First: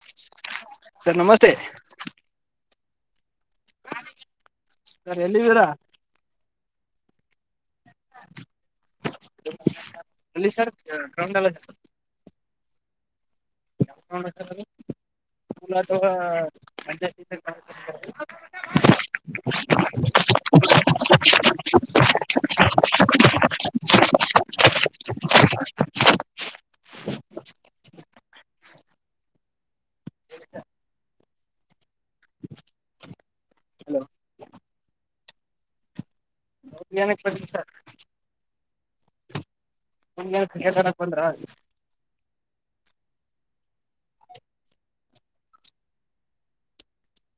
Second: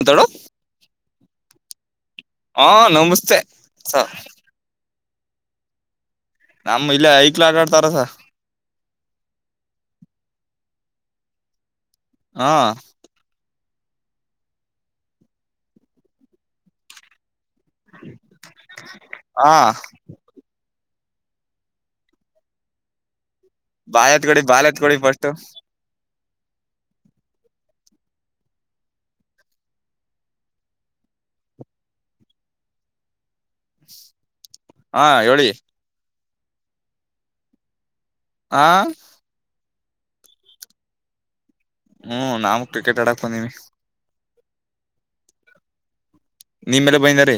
ಮಾತಾಡು ಸರ್ ನಮಸ್ತೆ ತ್ತ ಹಾ ನಮಸ್ತೆ ಸ ಸರಿ ಎಲ್ಲಿದ್ದೀರಾ ನಮ್ಮ ಇಲ್ಲ ಐಕ್ಲಾಟ ಆಡ್ತಾರಸ ಅಲ್ಲಿ ಸರ್ ಕ ಹಾ ಯ ಅಜಸ್ ಹಾ ಬಾತ್ ಕಡೆ ಬಾಯತ್ ಕಡಿ ಫಸ್ಟ್ ತ್ತ ಹ ಹೇಳಿ ಬದ್ಯಾನಕ್ಕೆ ಪಡ್ ಸರ್ ಆಾ ಒ ತರಕ್ ಬಂದ್ರ ಹ್ಮ ನಾ ಕ್ರಿಕೆಟ್ ಆಡಾಕಂದೀವಿ ನಿಮ್ಮೆಲ್ಲ ಬೈಂದಾರೆ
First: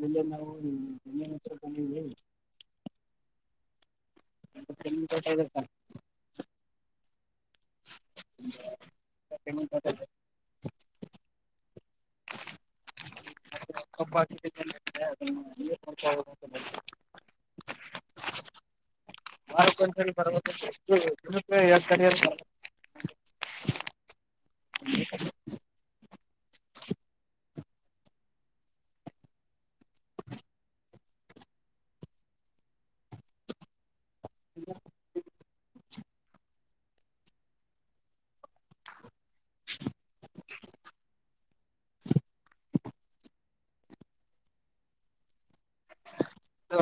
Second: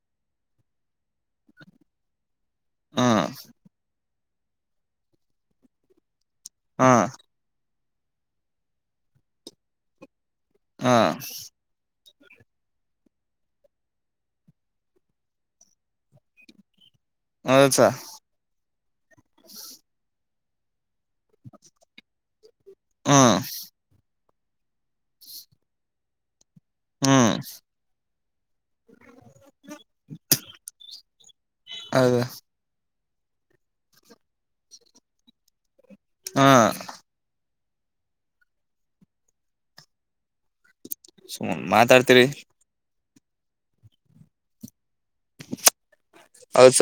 ನ ನಾವುನ್ನ ಬಂದವಿ ಹಾ ತೆಂಗಿನ ತೋಟ ಇದೆ ಸರ್ ಹಾ ತೆಂಗಿನ ತೋಟ ಹಾ ಬ್ ಮಂಚ ಬರ್ ಜ ಹೌದ ಸ ಯ ತ ಹ್ಮ್ ಹ ಹ್ಮ್ ಹೌದ ಹ ಹ್ಮ ಹು ಮಾತಾಡ್ತಿರಿ ಹೌಸ ಅಂತ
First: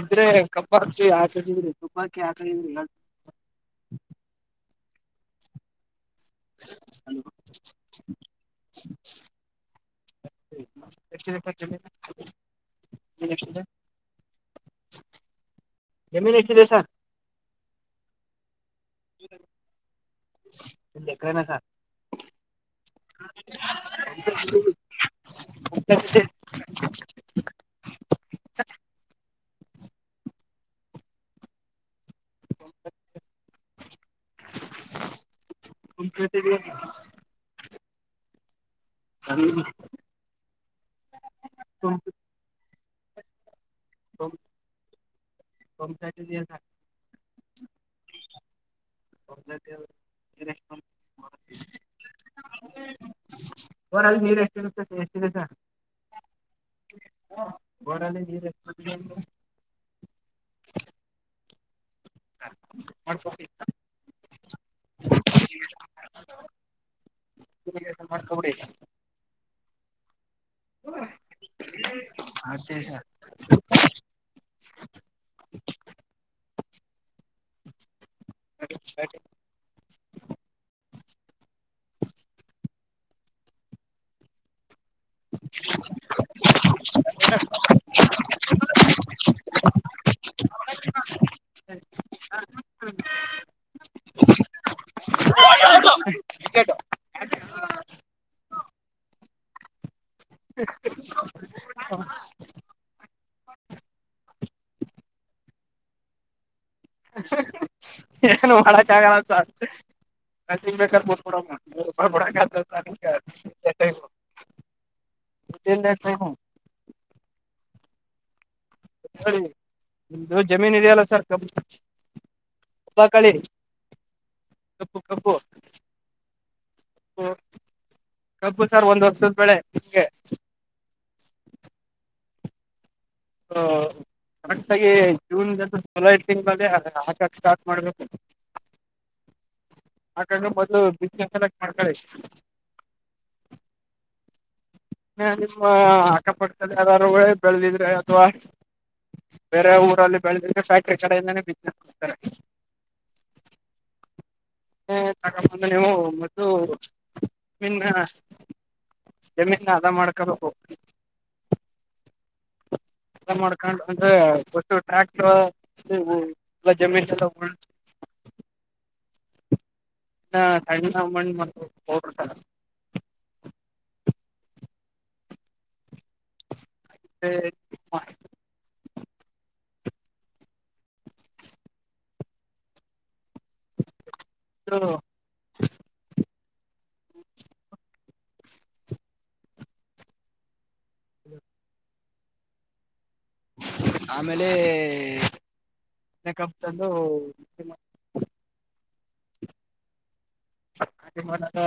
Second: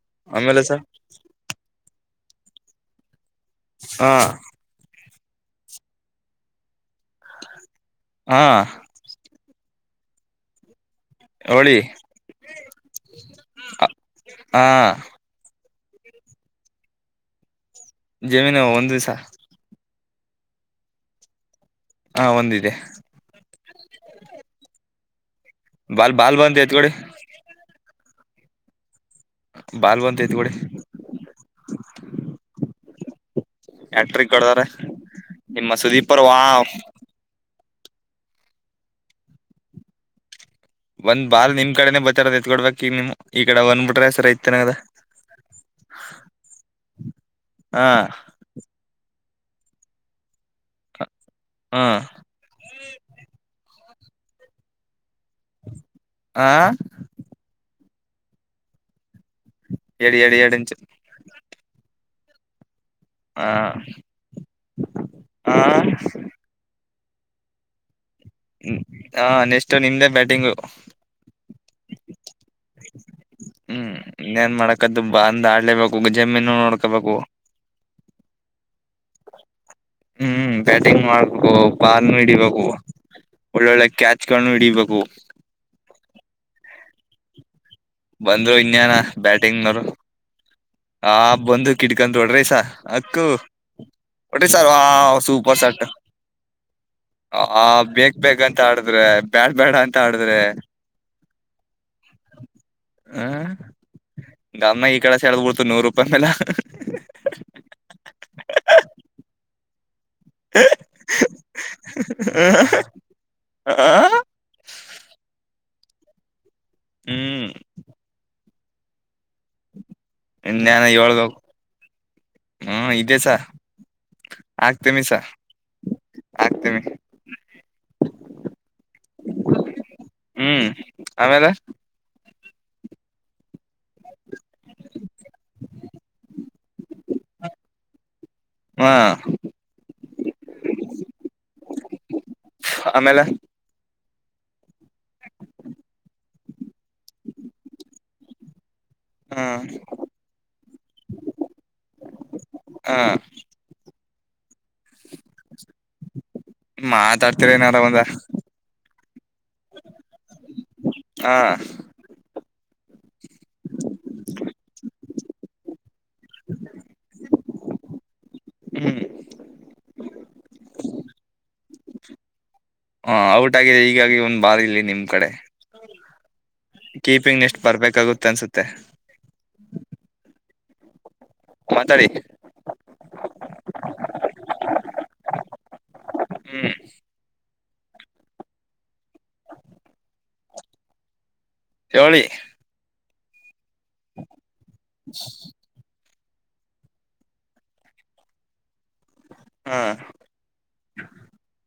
ಇದ್ರೆ ಸ ಕಬ್ಬರ್ತಿ ಆ ಚಿದ್ರ ತುಪಕ್ಕೆ ಆಕಲ್ಲ ಹಾ ಹ ಹಾ ಹ ಎರ್ ಜಮ ಹಾ ಜಮೀನ್ ಎಷ್ಡಿದೆ ಸಾ? ಜಮೀನು ಒಂದು ದಿವಸ ಕನ ಸಾ ಹಾ ಒಂದಿದೆ [unintelligible] ಬಾಲ್ ಬಾಲ್ ಬಂದತ್ ಕೊಡಿ. ಬಾಲ್ವಂತ ಐತ್ ಕೊಡಿ. ಎಕ್ಟ್ರಿಕ್ ಕೊಡದಾರೆ ನಿಮ್ಮ ಸುದೀಪ್ ಅವ್ರು ವಾವ್. ಅರಿ ಒಂದ್ ಬಾರ್ ನಿಮ್ ಕಡೆೇನೆ ಬತಾರ ಎತ್ಕೊಡ್ಬೇಕು. [unintelligible] ಗಿಡ ಬಂದಬಿಟ್ರೆ ಸರ್ ಐತನದ. ಹಾ [unintelligible] ಹಾ ರ ಅಲ್ಲಿ ನೀರ್ ಎಷ್ಟು ಇರ್ತದೆ. ಹ [unintelligible] [unintelligible] ಎಡಿ ಎಡು ಎರೆಡಿಂಚು ಹ ಹ ಹ ಹ ಹ ನೆಷ್ಟು ನಿಮ್ದೇ ಬ್ಯಾಟಿಂಗು. ನ ಹ್ಮ್ ನೇನ್ ಮಾಡಕದ್ದು ಬ ಅಂದ ಆಡ್ಲೇಬೇಕು ಜಮೀನು ನೋಡ್ ಬೇಕಾಗ ಸ ಹ್ಮ್ ಬ್ಯಾಟಿಂಗ್ ಮಾಡ್ಬೇಕು ಬಾಲ್ನು ಹಿಡಿಬೇಕು ಒಳ್ಳೊಳ್ಳೆ ಕ್ಯಾಚ್ನು ಹಿಡಿಬೇಕು. ಹೂ ಹು ಹೂ ಬಂದ್ರು ಇನ್ಯಾನ ಬ್ಯಾಟಿಂಗ್ನರು ಆ ಬಂದು ಕಿಟ್ಕೊಂಡ ನೋಡ್ರಿ ಸಾರ್, ಅಕ್ಕು ಹೊಡ್ರಿ ಸಾರ್ ಆ ಸೂಪರ್ ಶಾಟ್ ಆ ಬೇಕ ಬೇಕಂತ ಆಡಿದ್ರೆ ಬ್ಯಾಟ್ ಬೇಡ ಆಡಿದ್ರೆ ಹ ನಮ್ಮನ ಈ ಕಡೆ ಸಳದ್ಬಡ್. ನೂರು ರೂಪಾಯ ಮೇಲೆ ಏನು ಮಾಡಕ್ಕಾಗಲ್ಲ ಸಾರ್ ಹ ಬೇಕ ಬಂದ ಪಡ ಬಳಷ್ಟ ತಿಂದೆನ್ ಟೈಮ್ ಹ್ಮ್ ಮ್ದ ಜಮೀನ್ ಇನ್ಯಾನ ಇದೆಯಲ್ಲ ಸರ್ ಹೇಳ್ಬೇಕು ಹ್ಮ್ ಕುಬ ಇದೇ ಸ ಕಳಿ ಕಪ್ಪು ಆಗ್ತಮಿ ಸ ಆಗ್ತಮಿ ಕಬ್ಬುಪ್ಪು ಕಬ್ಬು ಸರ್ ಒಂದು್ ಹೊರ್ಷದ ಬೆಳೆ ನಿಮಗೆ ಹ್ಮ್ ಆಮೇಲೆ ಹಾ ಕರೆಕ್ಟಾಗಿ ಜೂನ್ಂತ ಜುಲೈ ತಿಂಗಳಲ್ಲೇ ಅ ಹಾಕಕ್ ಸ್ಟಾರ್ಟ್ ಮಾಡ್ಬೇಕು ಹಾ ಆಾಗಿ್ರ ಮೊದಲು ಬಿಸ್ನೆಸ್ ಎಲ್ಲ ಮಾಡ್ಕಳ ಆಮೇಲೆ ಏನೋ ಚೀಸ್ ಮಾ ಕಪ್ಪಡ್ ಯಾರಾರುೇ ಬೆಳೆದಿದ್ರೆ ಅಥವಾ ಹ ಬೇರೆ ಊರಲ್ಲಿ ಬೆಳೆದಿದ್ರೆ ಫ್ಯಾಕ್ಟ್ರಿ ಕಡೆಯಿಂದ ಬಿಸ್ನೆಸ್ ಮಾಡ್ತಾರೆ ಹ ತಗೊಂದ ನೀವು ಮತ್ತು ಮಾತಾಡ್ತಿರ ಏನಾರ ನಿನ್ನ ಒಂದ ಜಮೀನ್ ಅದ ಮಾಡ್ಕೋಬೇಕು ಹ ಮಾಡ್ಕೊಂಡು ಅಂದ್ರೆ ಸ್ ಟ್ರ್ಯಾಕ್ಟರ್ ಎಲ್ಲ ಜಮೀನ್ ಜ ಹ್ಮ್ ಸಣ್ಣ ಮಣ್ಣ ಮ ಹತ ಈಗಾಗಿ ಒಂದ್ ಬಾರಿ ಇಲ್ಲಿ ನಿಮ್ ಕಡೆ ಕೀಪಿಂಗ್ ಎಷ್ಟ್ ಬರ್ಬೇಕಕ್ಗುತ್ತೆ ಅನ್ಸುತ್ತೆ ಮಾತಾಡಿ ಹ ಹ್ಮ್ ಚೋಳಿ ಆಮೇಲೆ ಕಪ್ ತಂದು ಹಾ ನಾಟಿ ಮಾಡೋದು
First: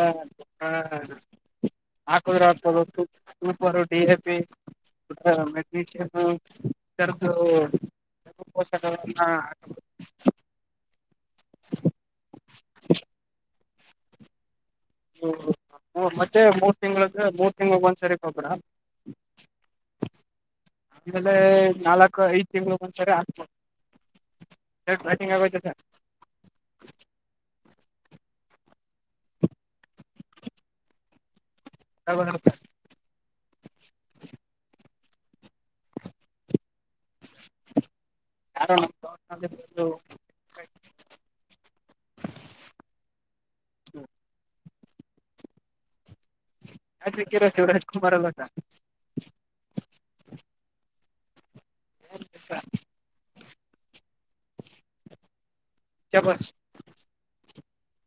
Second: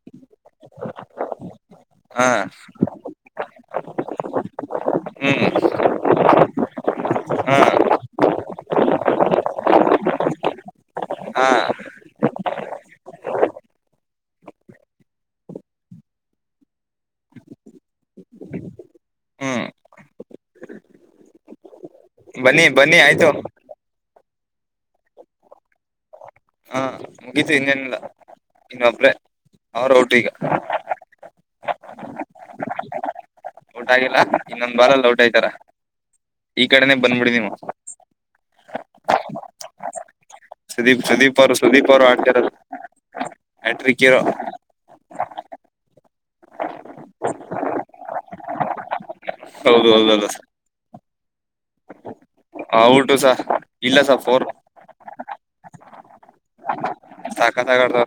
ಹಾ ಹಾ ಹಾ ಹಾ ಹಾಕುದ್ರೆ ಆಗ್ತದ ಡಿ ಎಪಿ ಹ್ಮ್ ಮ್ಯಗ್ನಷಿಯನ್ ಕೆರ್ ಹಾ ಹ ಹಾ ಹಾ ಚಿ ಮತ್ತೆ ಮೂರ್ ತಿಂಗಳೆ ಮೂರ್ ತಿಂಗಳ ಒಂದ್ಸರಿ ಕೊಬ್ರ ಹ್ಮ್ ಆಮೇಲೆ ನಾಲ್ಕ ಐದು, ಬನ್ನಿ ತಿಂಗಳು, ಬನ್ನಿ ಒಂದ್ಸರಿ, ಆಯ್ತು ಹಾಕ್ಬೇಕು. [unintelligible] ಏನು, ಬ್ಯಾಟಿಂಗ್, ಹಾಗೂಯ್ತುಯಲ್ಲ. [inaudible] ಹಾ, ಮುಗಿತು ಇನ್ನೇನಿಲ್ಲ! ಇನ್ನೊಬ್ರೆ, ಅವರು, ಔತೆವಾಗ. [unintelligible] ಯಾವಾಗ ಬ್ಯಾಂಡ್ರಿಸೈರ್. [inaudible] ಔಟಗಿಲ್ಲ, ಇನ್ನೊಂದು, ಬಲ್ಲಾಲಿ, ಔಟ್. [unintelligible] ಸ್ನೇಹಿತರ. [inaudible] [unintelligible] [inaudible] ಈ, ಕಡೆನೆ. [inaudible] ಬಂದ್ಬಿಡಿ, ನೀವು. [inaudible] ಯಾವ್ಯಾವನು, ರೋಅಡ್ನಾಲೆ, ಬಿಧು. [inaudible] ಸುದೀಪ್, ಸುದೀಪ್, ಅವರು ಸುದೀಪ್ ಅವ್ರು ಆಡ್ತಾರ, ಆಟ್ರಿಕ್ ಇರೋ. [unintelligible] ಅಟ್ರಿಕ್, ಹೀರೋ, ಶಿವರಾಜ್ ಕುಮಾರ್, ಅಲ್ಲಕ್ಕಾ. [unintelligible] ಹೌದು, ಹೌದುಧು. [inaudible] Sir how to sir. [unintelligible] ಇಲ್ಲ, ಸರ್, ಫೋರ್. [unintelligible] ಸಭಾಷ್. [inaudible] ಸಕ್ಕತಾಗ್ತಾವ್ರೆ.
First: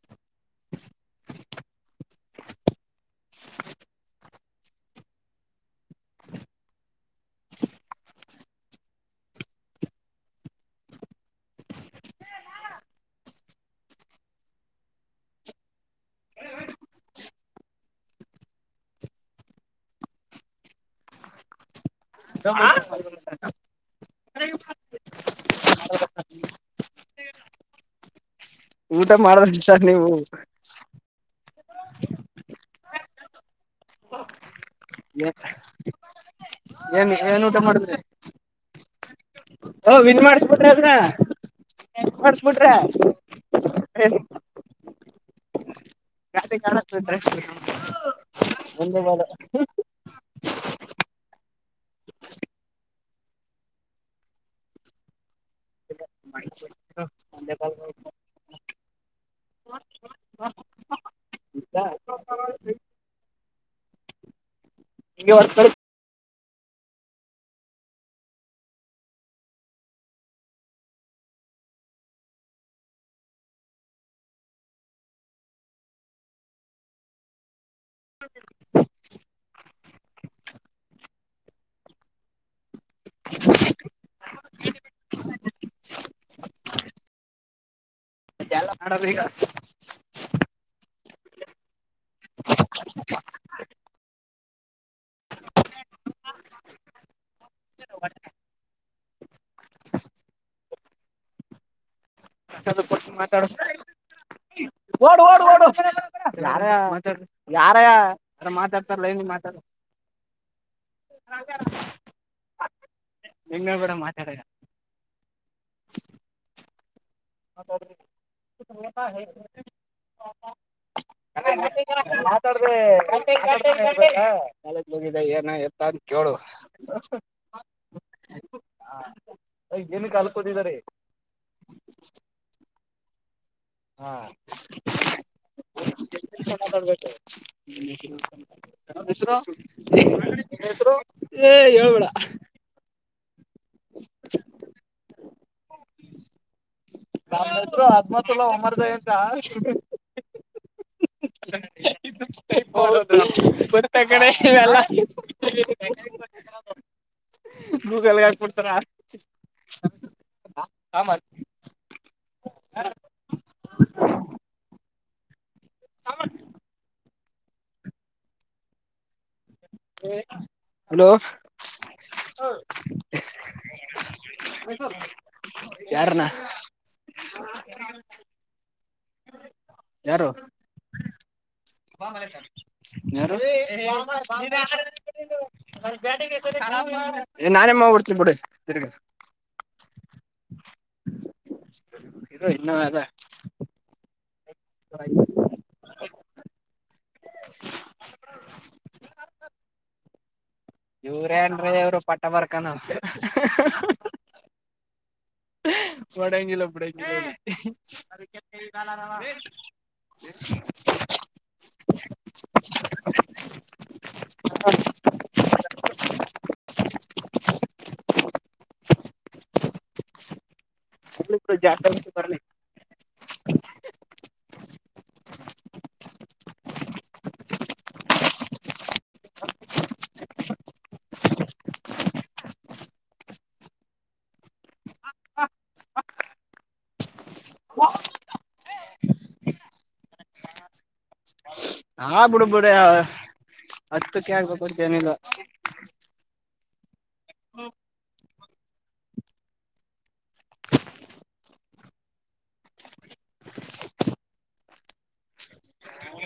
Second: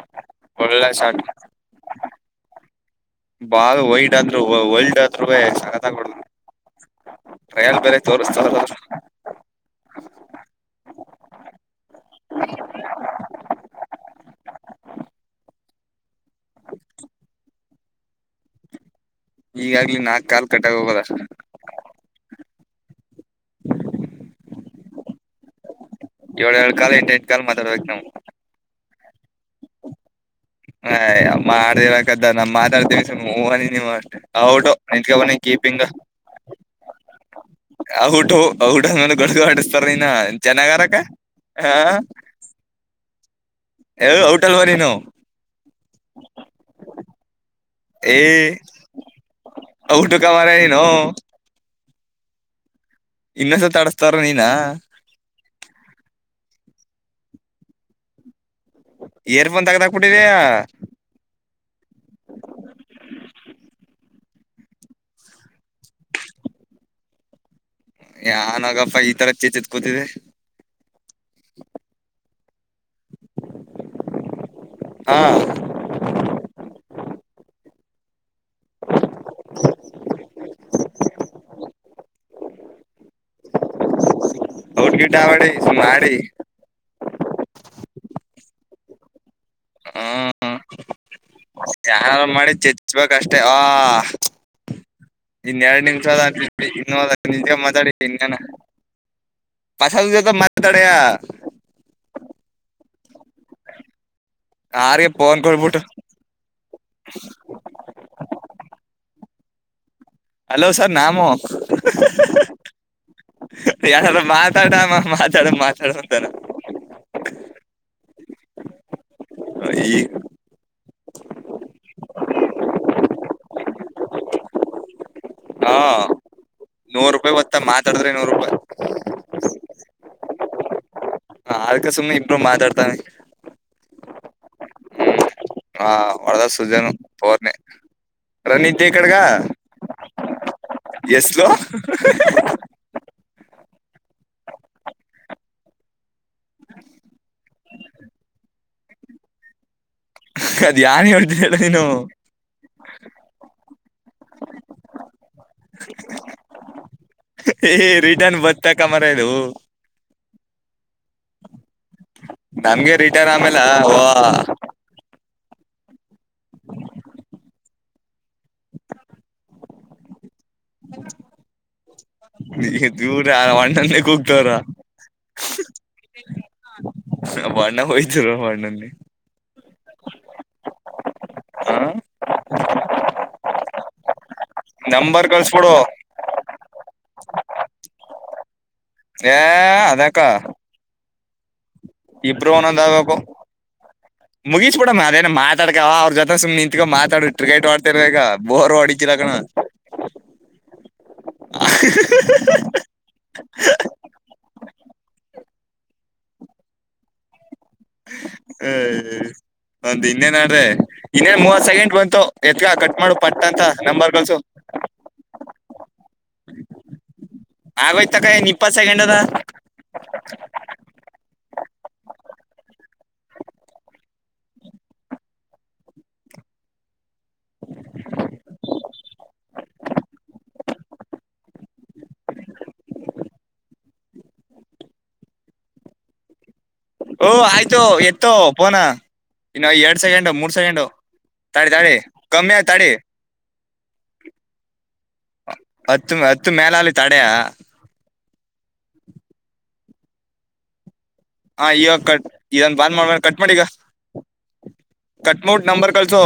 [inaudible] ಒಳ್ಳೆ ಶಾರ್ಟ್. [inaudible] ಆದ್ರು ವರ್ಲ್ಡ್, ಅತ್ರವೆ. ಸಾಕಾತು.. [unintelligible] ತಾವಾಡಾದರೂ. [unintelligible] ಟ್ರಯಲ್, ಬೇರೆ ತೋರಿಸು. [unintelligible] ಭಾನುವಾರ. [unintelligible] ವಾಡುವಾಡಿ. [unintelligible] ಈಗಾಗ್ಲಿ, ನಾಕ್ ಕಾಲ್, ಕಟ್ಟಾಗೀ, ಹೋಗೋದ. [unintelligible] ಹ.. [unintelligible] ಏಳಏಳು, ಕಾಲ್ ಎಂಟು, ಎಂಟು, ಕಾಲ್ ಮಾತಾಡ್ಬೇಕಕ್, ನಾವು. [inaudible] ಊಟ ಮಾಡಬೇಕು ಸಾರ್ ನೀವು. [inaudible] ಹೇಹೋ. [unintelligible] ಮಾಡ್ದೇವದ, ನಮ ಮಾತಾಡ್ತೀವಿ ಸನಿ ನೀವು ಅಷ್ಟೇ ಔ. [unintelligible] ನೀತಿಕೋ, ಏ ಬಾನಿ, ಕೀಪಿಂಗ. [unintelligible] ಏನ್, ಏನೆನು. [unintelligible] ಹಾಡುತುಔಟು. [unintelligible] ಹ. [unintelligible] ಗುಡುಗ, ಹೊಡಸ್ತಾರ ಓ ನೀನ್ನ ವಿನ್ ಮಾಡಿಸ್ಬಿಟ್ರಿ ಅದ್ರ ಚೆನ್ನಾಗರಕ್ಕ, ಹ. [unintelligible] [unintelligible] [inaudible] ಓಯ್ ಔಟ್ ಅಲ್ವಾ ನೀನು [unintelligible] ಹೇ ಒಂದೇ ಬಾಲ್ ಔಟ್ ಮಾರಾಯ ನೀನು ಇನ್ನೊಂದುಸತ ಆಡಿಸ್ತಾರ ನಿನ್ನ [unintelligible] ಈರಫೋನ್ ತೆಗೆದುಹಾಕಿಬಿಟ್ಟಿದೀಯ ಇಂಗೆ ಹೊಡೆದು ಕಳಿಸಿ ಯಾನ್ ನಾಗಪ್ಪ ಈ ತರ ಚೇಚಿತ್ಕೂತಿದೆ ಹಾ [inaudible] [inaudible] ಔಟ್ ಗಿಟ್ ಆಡಿ ಸುಮ್ನೆ ಆಡಿ ಜಾಲ ಮಾಡಬೇಗ ಹ್ಮ್ ಯಾರ ಮಾಡಿ ಚಚ್ಬೇಕ ಅಷ್ಟೇ ಆ ಇನ್ ಎರಡ್ ನಿಮಿಷ ನಿಜ ಮಾತಾಡಿ ಹೊಟ್ಟೆ ಇನ್ನೇನ ಪಸದ [unintelligible] ಕೊಡ್ತೀನಿ ಮಾತಾಡು ಯಾರಿಗೆ ಓಡು ಫೋನ್ ಓಡು ಕೊಡ್ಬಿಟ್ಟು ಯಾರಾಯ ಮಾತಾಡು ಯಾರಯಾ ಯಾರೋ ಮಾತಾಡ್ತಾರೇ ಲೈನ್ ಅಲ್ಲಿ [unintelligible] ಹಲೋ ಸರ್ ನಾಮು ನಿನ್ನೆ ಬೇಡ ಯಾರ ಮಾತಾಡ ಮಾತಾಡಾಮ ಮಾತಾಡು ಮಾತಾಡು ಅಂತಾನ [inaudible] ಈ ಮಾತಾಡ್ರೆ ಮಾತಾಡೇ ಗೊತ್ತಾ ಏನ ಹಾ ಎತ್ತ ಅಂತ ಕೇಳು ನೂರ್ ರೂಪಾಯಿ ಗೊತ್ತಾ ಮಾತಾಡಿದ್ರೆ ನೂರ್ ರೂಪಾಯಿ ಕೂತಿದಾರಿ ಹ ಅದಿಕ್ಕೇ ಸುಮ್ನೆ ಇಬ್ರು ಮಾತಾಡ್ತಾವಿ ಹಾ ಹಾ ಹೊಡೆದ ಸೃಜನ್ ಮಾತಾಡ್ಬೇಕು ಪೋರ್ನ ರನ್ನ ಇದ್ದ ಈ ಕಡೆಗ ಹೆಸರು [unintelligible] ಹೆಸರು ನನ್ನ ಹೆಸರು ಆತ್ಮ ಲ್ಲ ಹೊಮ್ಮರ್ದವಿ ಅಂತ ಅದ್ ಯಾನ್ ಹೇಳ್ತಿದಳ ನೀನು [unintelligible] ಇವೆಲ್ಲ ಏ ಗೂಗಲ್ಗೆ ರಿಟರ್ನ್ ಹಾಕಿಬಿಡ್ತಾನ ಬತ್ತಕ ಮರ ಇದು ಹಾ ಆಮ ಆಮೇಲ್ಲ ಓಹೋ [unintelligible] ಹೇ ಹಲೋ ದೂರ ಅಣ್ಣನ್ನೇ ಕೂಗ್ತವ್ರ ಯಾರನ್ನ ವರ್್ಣ ಹರ ವರ್್ಣ ಯಾರು ಹ ಸರ್ ನ ಹ ನಂಬರ್ ಕಳ್ಸ್ಬಿಡು [inaudible] ನಾನೇಮ್ಮ ಡ್ತ ಬಿಡಿ ತಿರ್ಗ ಏ ಅದಕ್ಕಾ ಇರು ಇಬರು ಇನ್ನೂ ಅದ ಒನೊಂದಬೇಕಬೇಕು ಮುಗಿಸ್ಬಿಡಣ ಅದೇ ಮಾತಾಡ್ಕ ಅವ್ರ ಜೊತೆ ಸುಮ್ ಇತ್ಗ ಮಾತಾಡು ್ರಿಕೈಟ್ ಒಡ್ತರದಕ ಬೋರ್ ಒಡಕ್ಕಿಿಲ್ಲಕನ ಇವರೇ ಅನ್್ರೀ ಇವರು ಪಟ್ಟ ಬರ್ಕನ್ ಬಡಂಗಿಿಲ್ಲ ಬಿಡ ಒಂದ್ ಇನ್ನೇನ್ಡ್ರಿ ಇನ್ನೇನ್ ಮೂವತ್ ಸೆಕೆಂಡ್ ಬಂತು ಎತ್ಕ ಕಟ್ ಮಾಡು ಪಟ್ಟ ಅಂತ ನಂಬರ್ ಕಲ್ಸು ಆಗೋಯ್ತಕ್ಕ ಇಪ್ಪತ್ ಸೆಕೆಂಡ್ ಅದ ಜ [inaudible] ಹ ಓ ಆಯ್ತು ಎತ್ತೋ ಪೋನ ಇನ್ನು ಎರಡ್ ಸೆಕೆಂಡು ಮೂರ್ ಸೆಕೆಂಡು ತಡೆ ತಳ ಹಾ ಬಿಡು ಕಮ್ಮಿ ಬಿಡು ತಡೆ ಹತ್ತಕ್ಕೆ ಆಗ್ಬೇಕು ಅಂತ ಏನಿಲ್ಲ ಹತ್ತ ಇತ್ತು ಮೇಲಾಲ ತಡ ಹಾ ಈಗಾಗ ಕಟ್ ಇದನ್ ಬಾಂದ ಮಾಡ ಕಟ್ ಮಾಡ ಈಗ ಕಟ್್ಮೌಟ್ ನಂಬರ್ ಕಳ್ಸೋ